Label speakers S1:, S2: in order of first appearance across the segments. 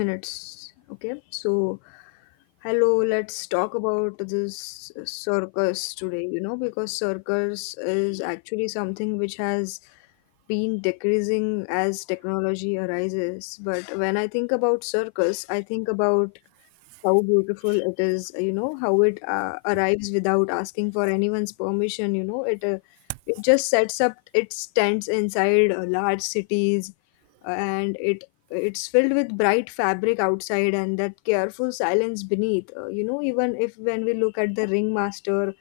S1: Minutes. Okay, so hello, let's talk about this circus today, because circus is actually something which has been decreasing as technology arises. But when I think about circus, I think about how beautiful it is, how it arrives without asking for anyone's permission. It just sets up its tents inside large cities, and it's filled with bright fabric outside and that careful silence beneath. Even if when we look at the ringmaster,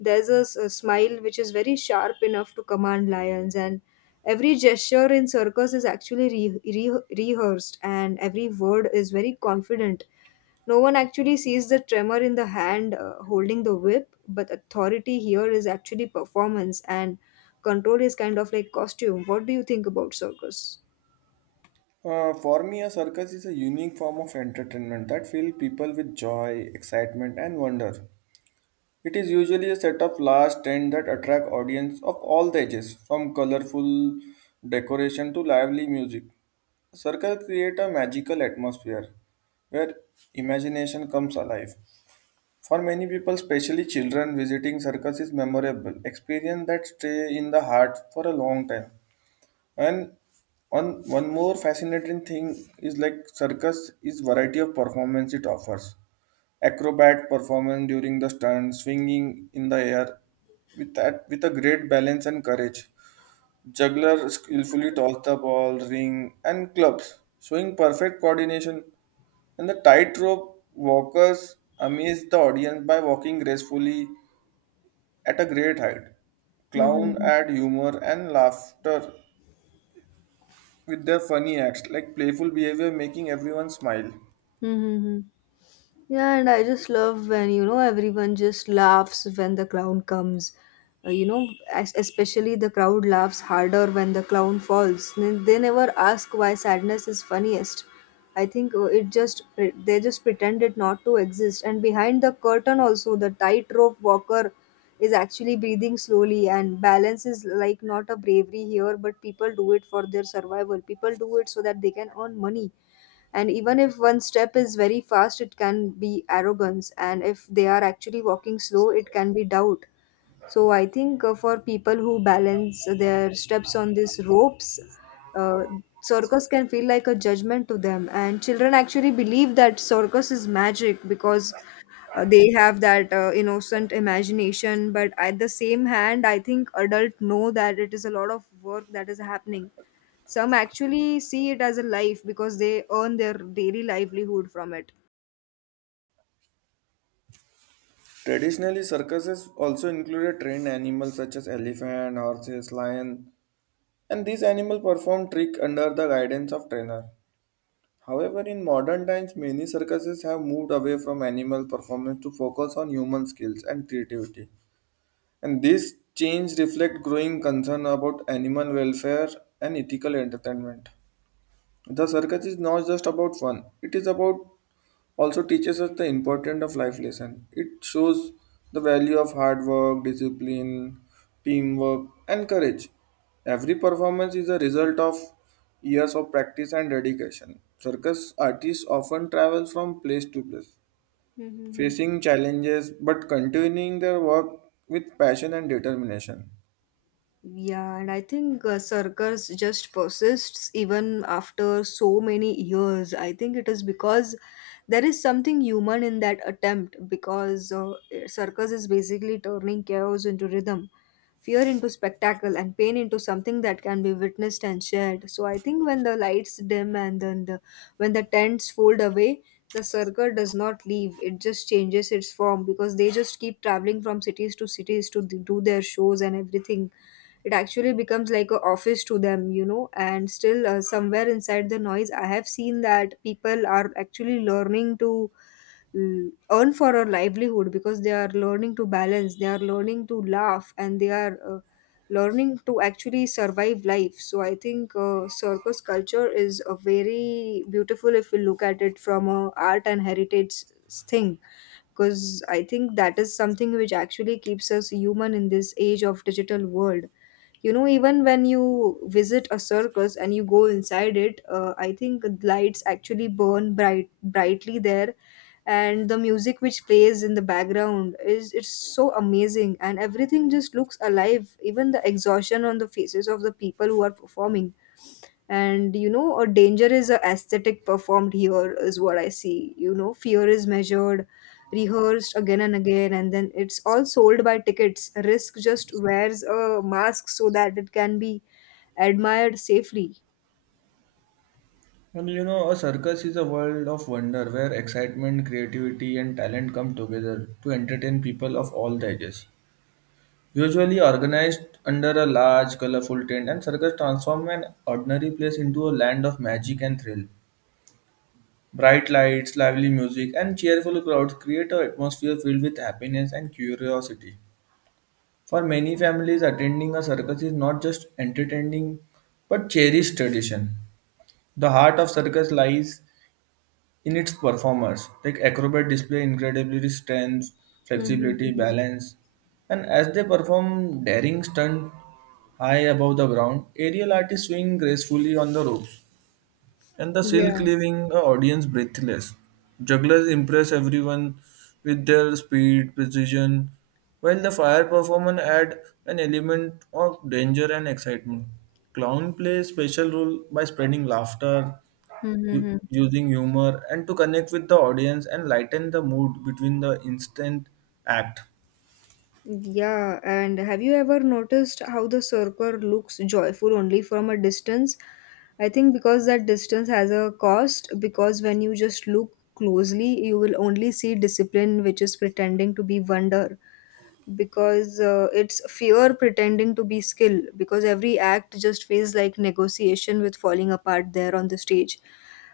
S1: there's a smile which is very sharp enough to command lions, and every gesture in circus is actually rehearsed and every word is very confident. No one actually sees the tremor in the hand holding the whip, but authority here is actually performance and control is kind of like costume. What do you think about circus?
S2: For me, a circus is a unique form of entertainment that fills people with joy, excitement, and wonder. It is usually a set of large tents that attract audience of all the ages, from colorful decoration to lively music. Circus create a magical atmosphere where imagination comes alive. For many people, especially children, visiting circus is memorable experience that stay in the heart for a long time. And one more fascinating thing is like circus is variety of performance it offers. Acrobat performance during the stunt, swinging in the air with a great balance and courage. Juggler skillfully toss the ball, ring, and clubs, showing perfect coordination. And the tightrope walkers amaze the audience by walking gracefully at a great height. Clown
S1: Hmm.
S2: add humor and laughter with their funny acts like playful behavior making everyone smile.
S1: Mm-hmm. Yeah, and I just love when, everyone just laughs when the clown comes. Especially the crowd laughs harder when the clown falls. They never ask why sadness is funniest. I think they just pretend it not to exist. And behind the curtain also, the tightrope walker is actually breathing slowly, and balance is like not a bravery here, but people do it for their survival. People do it so that they can earn money, and even if one step is very fast, it can be arrogance, and if they are actually walking slow, it can be doubt. So I think for people who balance their steps on these ropes, uh, circus can feel like a judgment to them. And children actually believe that circus is magic because they have that innocent imagination. But at the same hand, I think adults know that it is a lot of work that is happening. Some actually see it as a life because they earn their daily livelihood from it.
S2: Traditionally, circuses also included trained animals such as elephant, horses, lion, and these animals perform tricks under the guidance of trainer. However, in modern times, many circuses have moved away from animal performance to focus on human skills and creativity. And this change reflects growing concern about animal welfare and ethical entertainment. The circus is not just about fun, it is about also teaches us the importance of life lesson. It shows the value of hard work, discipline, teamwork, and courage. Every performance is a result of years of practice and dedication. Circus artists often travel from place to place,
S1: Mm-hmm.
S2: facing challenges but continuing their work with passion and determination.
S1: Yeah, and I think circus just persists even after so many years. I think it is because there is something human in that attempt, because circus is basically turning chaos into rhythm, fear into spectacle, and pain into something that can be witnessed and shared. So I think when the lights dim, and then the when the tents fold away, the circle does not leave. It just changes its form, because they just keep traveling from cities to cities to do their shows and everything. It actually becomes like a office to them. And still, somewhere inside the noise, I have seen that people are actually learning to earn for our livelihood, because they are learning to balance, they are learning to laugh, and they are learning to actually survive life. So I think circus culture is a very beautiful if we look at it from a art and heritage thing, because I think that is something which actually keeps us human in this age of digital world. Even when you visit a circus and you go inside it, I think lights actually burn brightly there, and the music which plays in the background is it's so amazing, and everything just looks alive, even the exhaustion on the faces of the people who are performing. And a danger is a aesthetic performed here is what I see. Fear is measured, rehearsed again and again, and then it's all sold by tickets. Risk just wears a mask so that it can be admired safely.
S2: Well, you know, a circus is a world of wonder where excitement, creativity, and talent come together to entertain people of all the ages. Usually organized under a large, colorful tent, and circus transform an ordinary place into a land of magic and thrill. Bright lights, lively music, and cheerful crowds create an atmosphere filled with happiness and curiosity. For many families, attending a circus is not just entertaining but cherished tradition. The heart of circus lies in its performance. Like acrobat display incredibly strength, flexibility,
S1: Mm-hmm.
S2: balance, and as they perform daring stunt high above the ground, aerial artists swing gracefully on the ropes and the silk
S1: Yeah.
S2: leaving the audience breathless. Jugglers impress everyone with their speed, precision, while the fire performance add an element of danger and excitement. Clown plays special role by spreading laughter,
S1: Mm-hmm.
S2: using humor, and to connect with the audience and lighten the mood between the instant act.
S1: Yeah, and have you ever noticed how the surfer looks joyful only from a distance? I think because that distance has a cost, because when you just look closely, you will only see discipline which is pretending to be wonder, because it's fear pretending to be skill, because every act just feels like negotiation with falling apart there on the stage.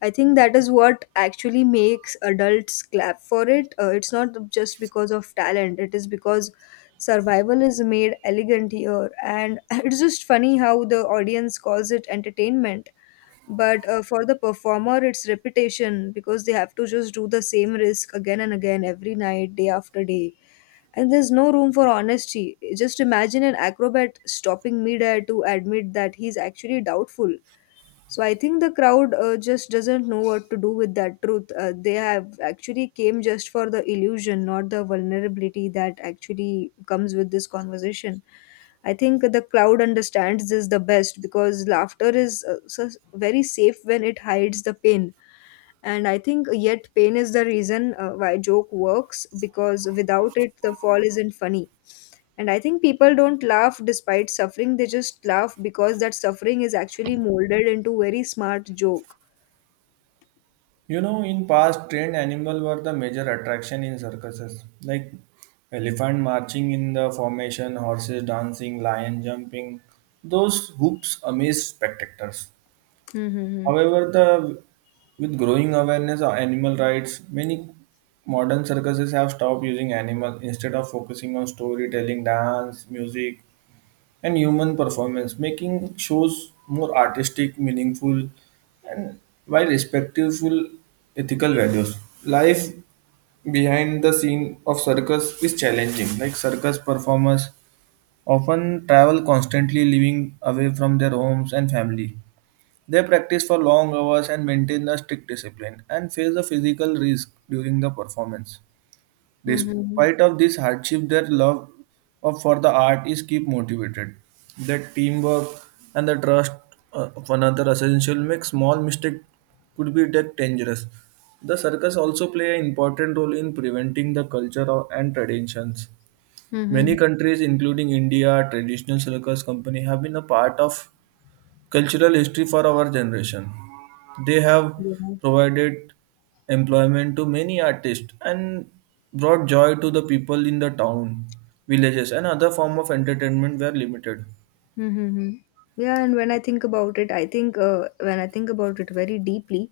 S1: I think that is what actually makes adults clap for it. It's not just because of talent, it is because survival is made elegant here. And it's just funny how the audience calls it entertainment, but for the performer it's repetition, because they have to just do the same risk again and again every night, day after day, and there's no room for honesty. Just imagine an acrobat stopping midair to admit that he's actually doubtful. So I think the crowd just doesn't know what to do with that truth. They have actually came just for the illusion, not the vulnerability that actually comes with this conversation. I think the crowd understands this the best because laughter is so very safe when it hides the pain. And I think yet pain is the reason why joke works, because without it, the fall isn't funny. And I think people don't laugh despite suffering, they just laugh because that suffering is actually molded into very smart joke.
S2: You know, in past, trained animal were the major attraction in circuses, like elephant marching in the formation, horses dancing, lion jumping. Those hoops amaze spectators.
S1: Mm-hmm.
S2: However, the with growing awareness of animal rights, many modern circuses have stopped using animals instead of focusing on storytelling, dance, music, and human performance, making shows more artistic, meaningful, and while respectful ethical values. Life behind the scene of circus is challenging. Like circus performers often travel constantly, living away from their homes and family. They practice for long hours and maintain a strict discipline and face a physical risk during the performance.
S1: Mm-hmm.
S2: Despite of this hardship, their love of for the art is keep motivated. That teamwork and the trust of another essential make small mistake could be that dangerous. The circus also play an important role in preventing the culture of- and traditions.
S1: Mm-hmm.
S2: Many countries, including India, traditional circus company have been a part of cultural history for our generation. They have
S1: Yeah.
S2: provided employment to many artists and brought joy to the people in the town, villages, and other form of entertainment were limited.
S1: Mm-hmm. Yeah, and when I think about it, I think when I think about it very deeply,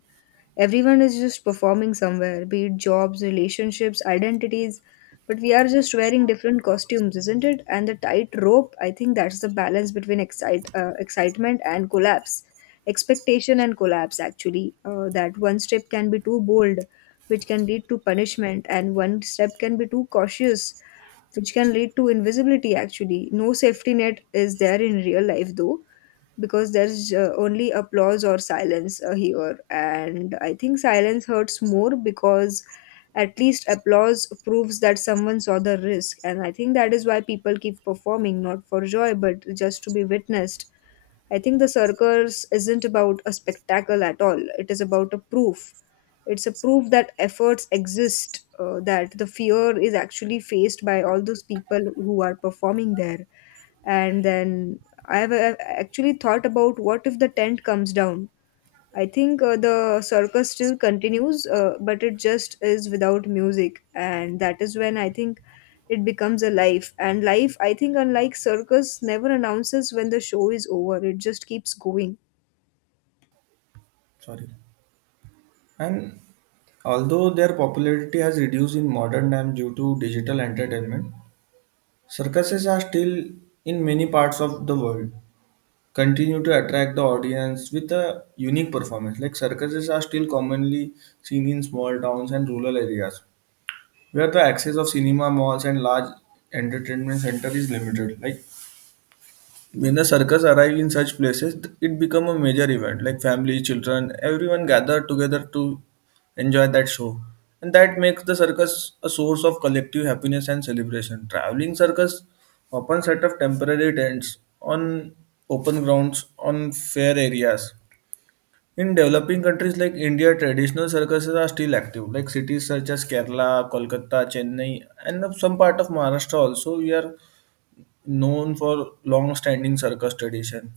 S1: everyone is just performing somewhere, be it jobs, relationships, identities, but we are just wearing different costumes, isn't it? And the tight rope, I think that's the balance between excitement and collapse. Expectation and collapse, actually. That one step can be too bold, which can lead to punishment, and one step can be too cautious, which can lead to invisibility, actually. No safety net is there in real life, though, because there's only applause or silence here, and I think silence hurts more, because at least applause proves that someone saw the risk, and I think that is why people keep performing, not for joy, but just to be witnessed. I think the circus isn't about a spectacle at all. It is about a proof. It's a proof that efforts exist, that the fear is actually faced by all those people who are performing there. And then I have actually thought about what if the tent comes down? I think the circus still continues, but it just is without music, and that is when I think it becomes a life. And life, I think, unlike circus, never announces when the show is over. It just keeps going.
S2: Sorry. And although their popularity has reduced in modern times due to digital entertainment, circuses are still in many parts of the world continue to attract the audience with a unique performance. Like circuses are still commonly seen in small towns and rural areas where the access of cinema malls and large entertainment center is limited. Like when the circus arrive in such places, it become a major event. Like family, children, everyone gather together to enjoy that show, and that makes the circus a source of collective happiness and celebration. Traveling circus often set up temporary tents on open grounds on fair areas in developing countries like India, traditional circuses are still active. Like cities such as Kerala, Kolkata, Chennai, and some part of Maharashtra also, we are known for long-standing circus tradition.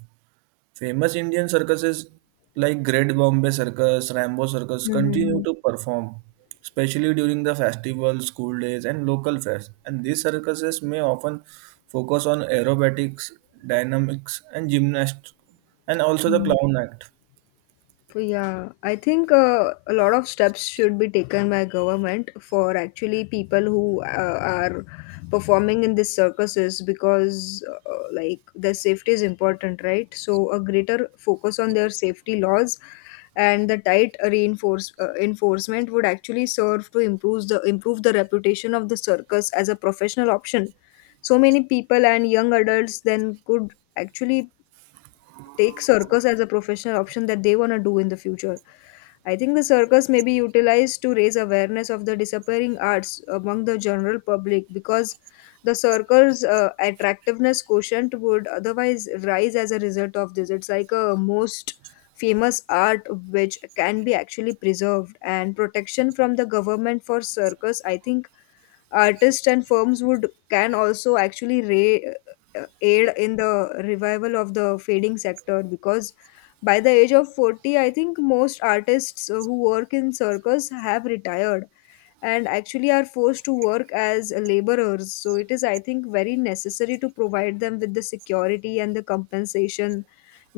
S2: Famous Indian circuses like Great Bombay Circus, Rambo Circus continue
S1: Hmm.
S2: to perform, especially during the festivals, school days, and local fairs. And these circuses may often focus on aerobatics, dynamics, and gymnastics, and also the clown act.
S1: Yeah, I think a lot of steps should be taken by government for actually people who are performing in these circuses, because like their safety is important, right? So a greater focus on their safety laws and the tight reinforce enforcement would actually serve to improve the reputation of the circus as a professional option. So many people and young adults then could actually take circus as a professional option that they want to do in the future. I think the circus may be utilized to raise awareness of the disappearing arts among the general public, because the circus attractiveness quotient would otherwise rise as a result of this. It's like a most famous art which can be actually preserved, and protection from the government for circus, I think. Artists and firms would can also actually aid in the revival of the fading sector, because by the age of 40, I think most artists who work in circus have retired and actually are forced to work as laborers, so it is, I think, very necessary to provide them with the security and the compensation.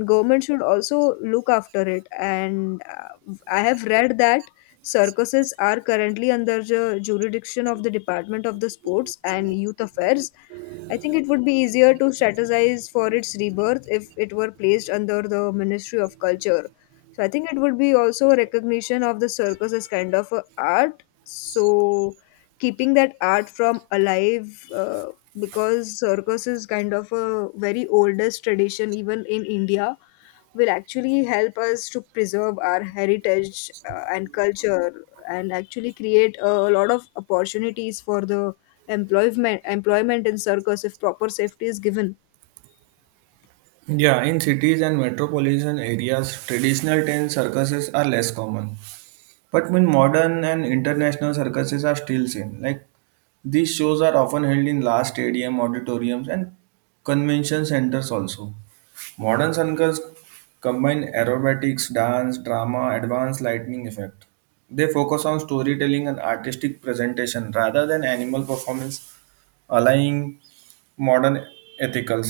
S1: Government should also look after it. And I have read that circuses are currently under the jurisdiction of the department of the sports and youth affairs. I think it would be easier to strategize for its rebirth if it were placed under the ministry of culture. So I think it would be also a recognition of the circus as kind of a art, so keeping that art from alive, because circus is kind of a very oldest tradition even in India, will actually help us to preserve our heritage and culture, and actually create a lot of opportunities for the employment in circus if proper safety is given.
S2: Yeah, in cities and metropolitan areas, traditional tent circuses are less common. But when modern and international circuses are still seen, like these shows are often held in large stadium, auditoriums, and convention centers also. Modern circuses combine aerobatics, dance, drama, advanced lighting effect. They focus on storytelling and artistic presentation rather than animal performance aligning modern ethical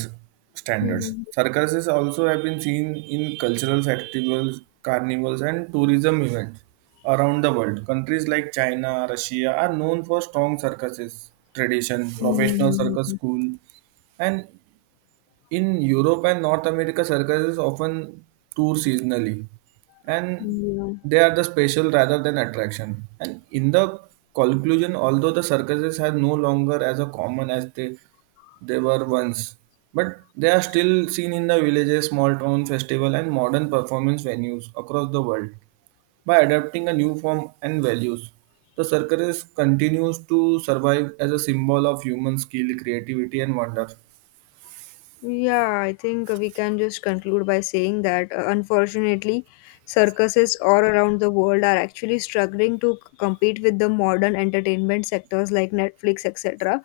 S2: standards.
S1: Mm-hmm.
S2: Circuses also have been seen in cultural festivals, carnivals, and tourism events around the world. Countries like China, Russia are known for strong circuses tradition, professional circus school, and in Europe and North America, circuses often tour seasonally and they are the special rather than attraction. And in the conclusion, although the circuses are no longer as a common as they were once, but they are still seen in the villages, small town festival and modern performance venues across the world. By adapting a new form and values, the circus continues to survive as a symbol of human skill, creativity and wonder.
S1: Yeah, I think we can just conclude by saying that unfortunately, circuses all around the world are actually struggling to compete with the modern entertainment sectors like Netflix, etc.,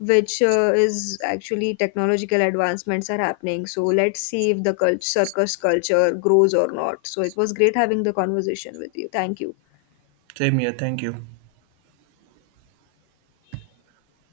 S1: which is actually technological advancements are happening. So let's see if the circus culture grows or not. So it was great having the conversation with you. Thank you.
S2: Same here, thank you.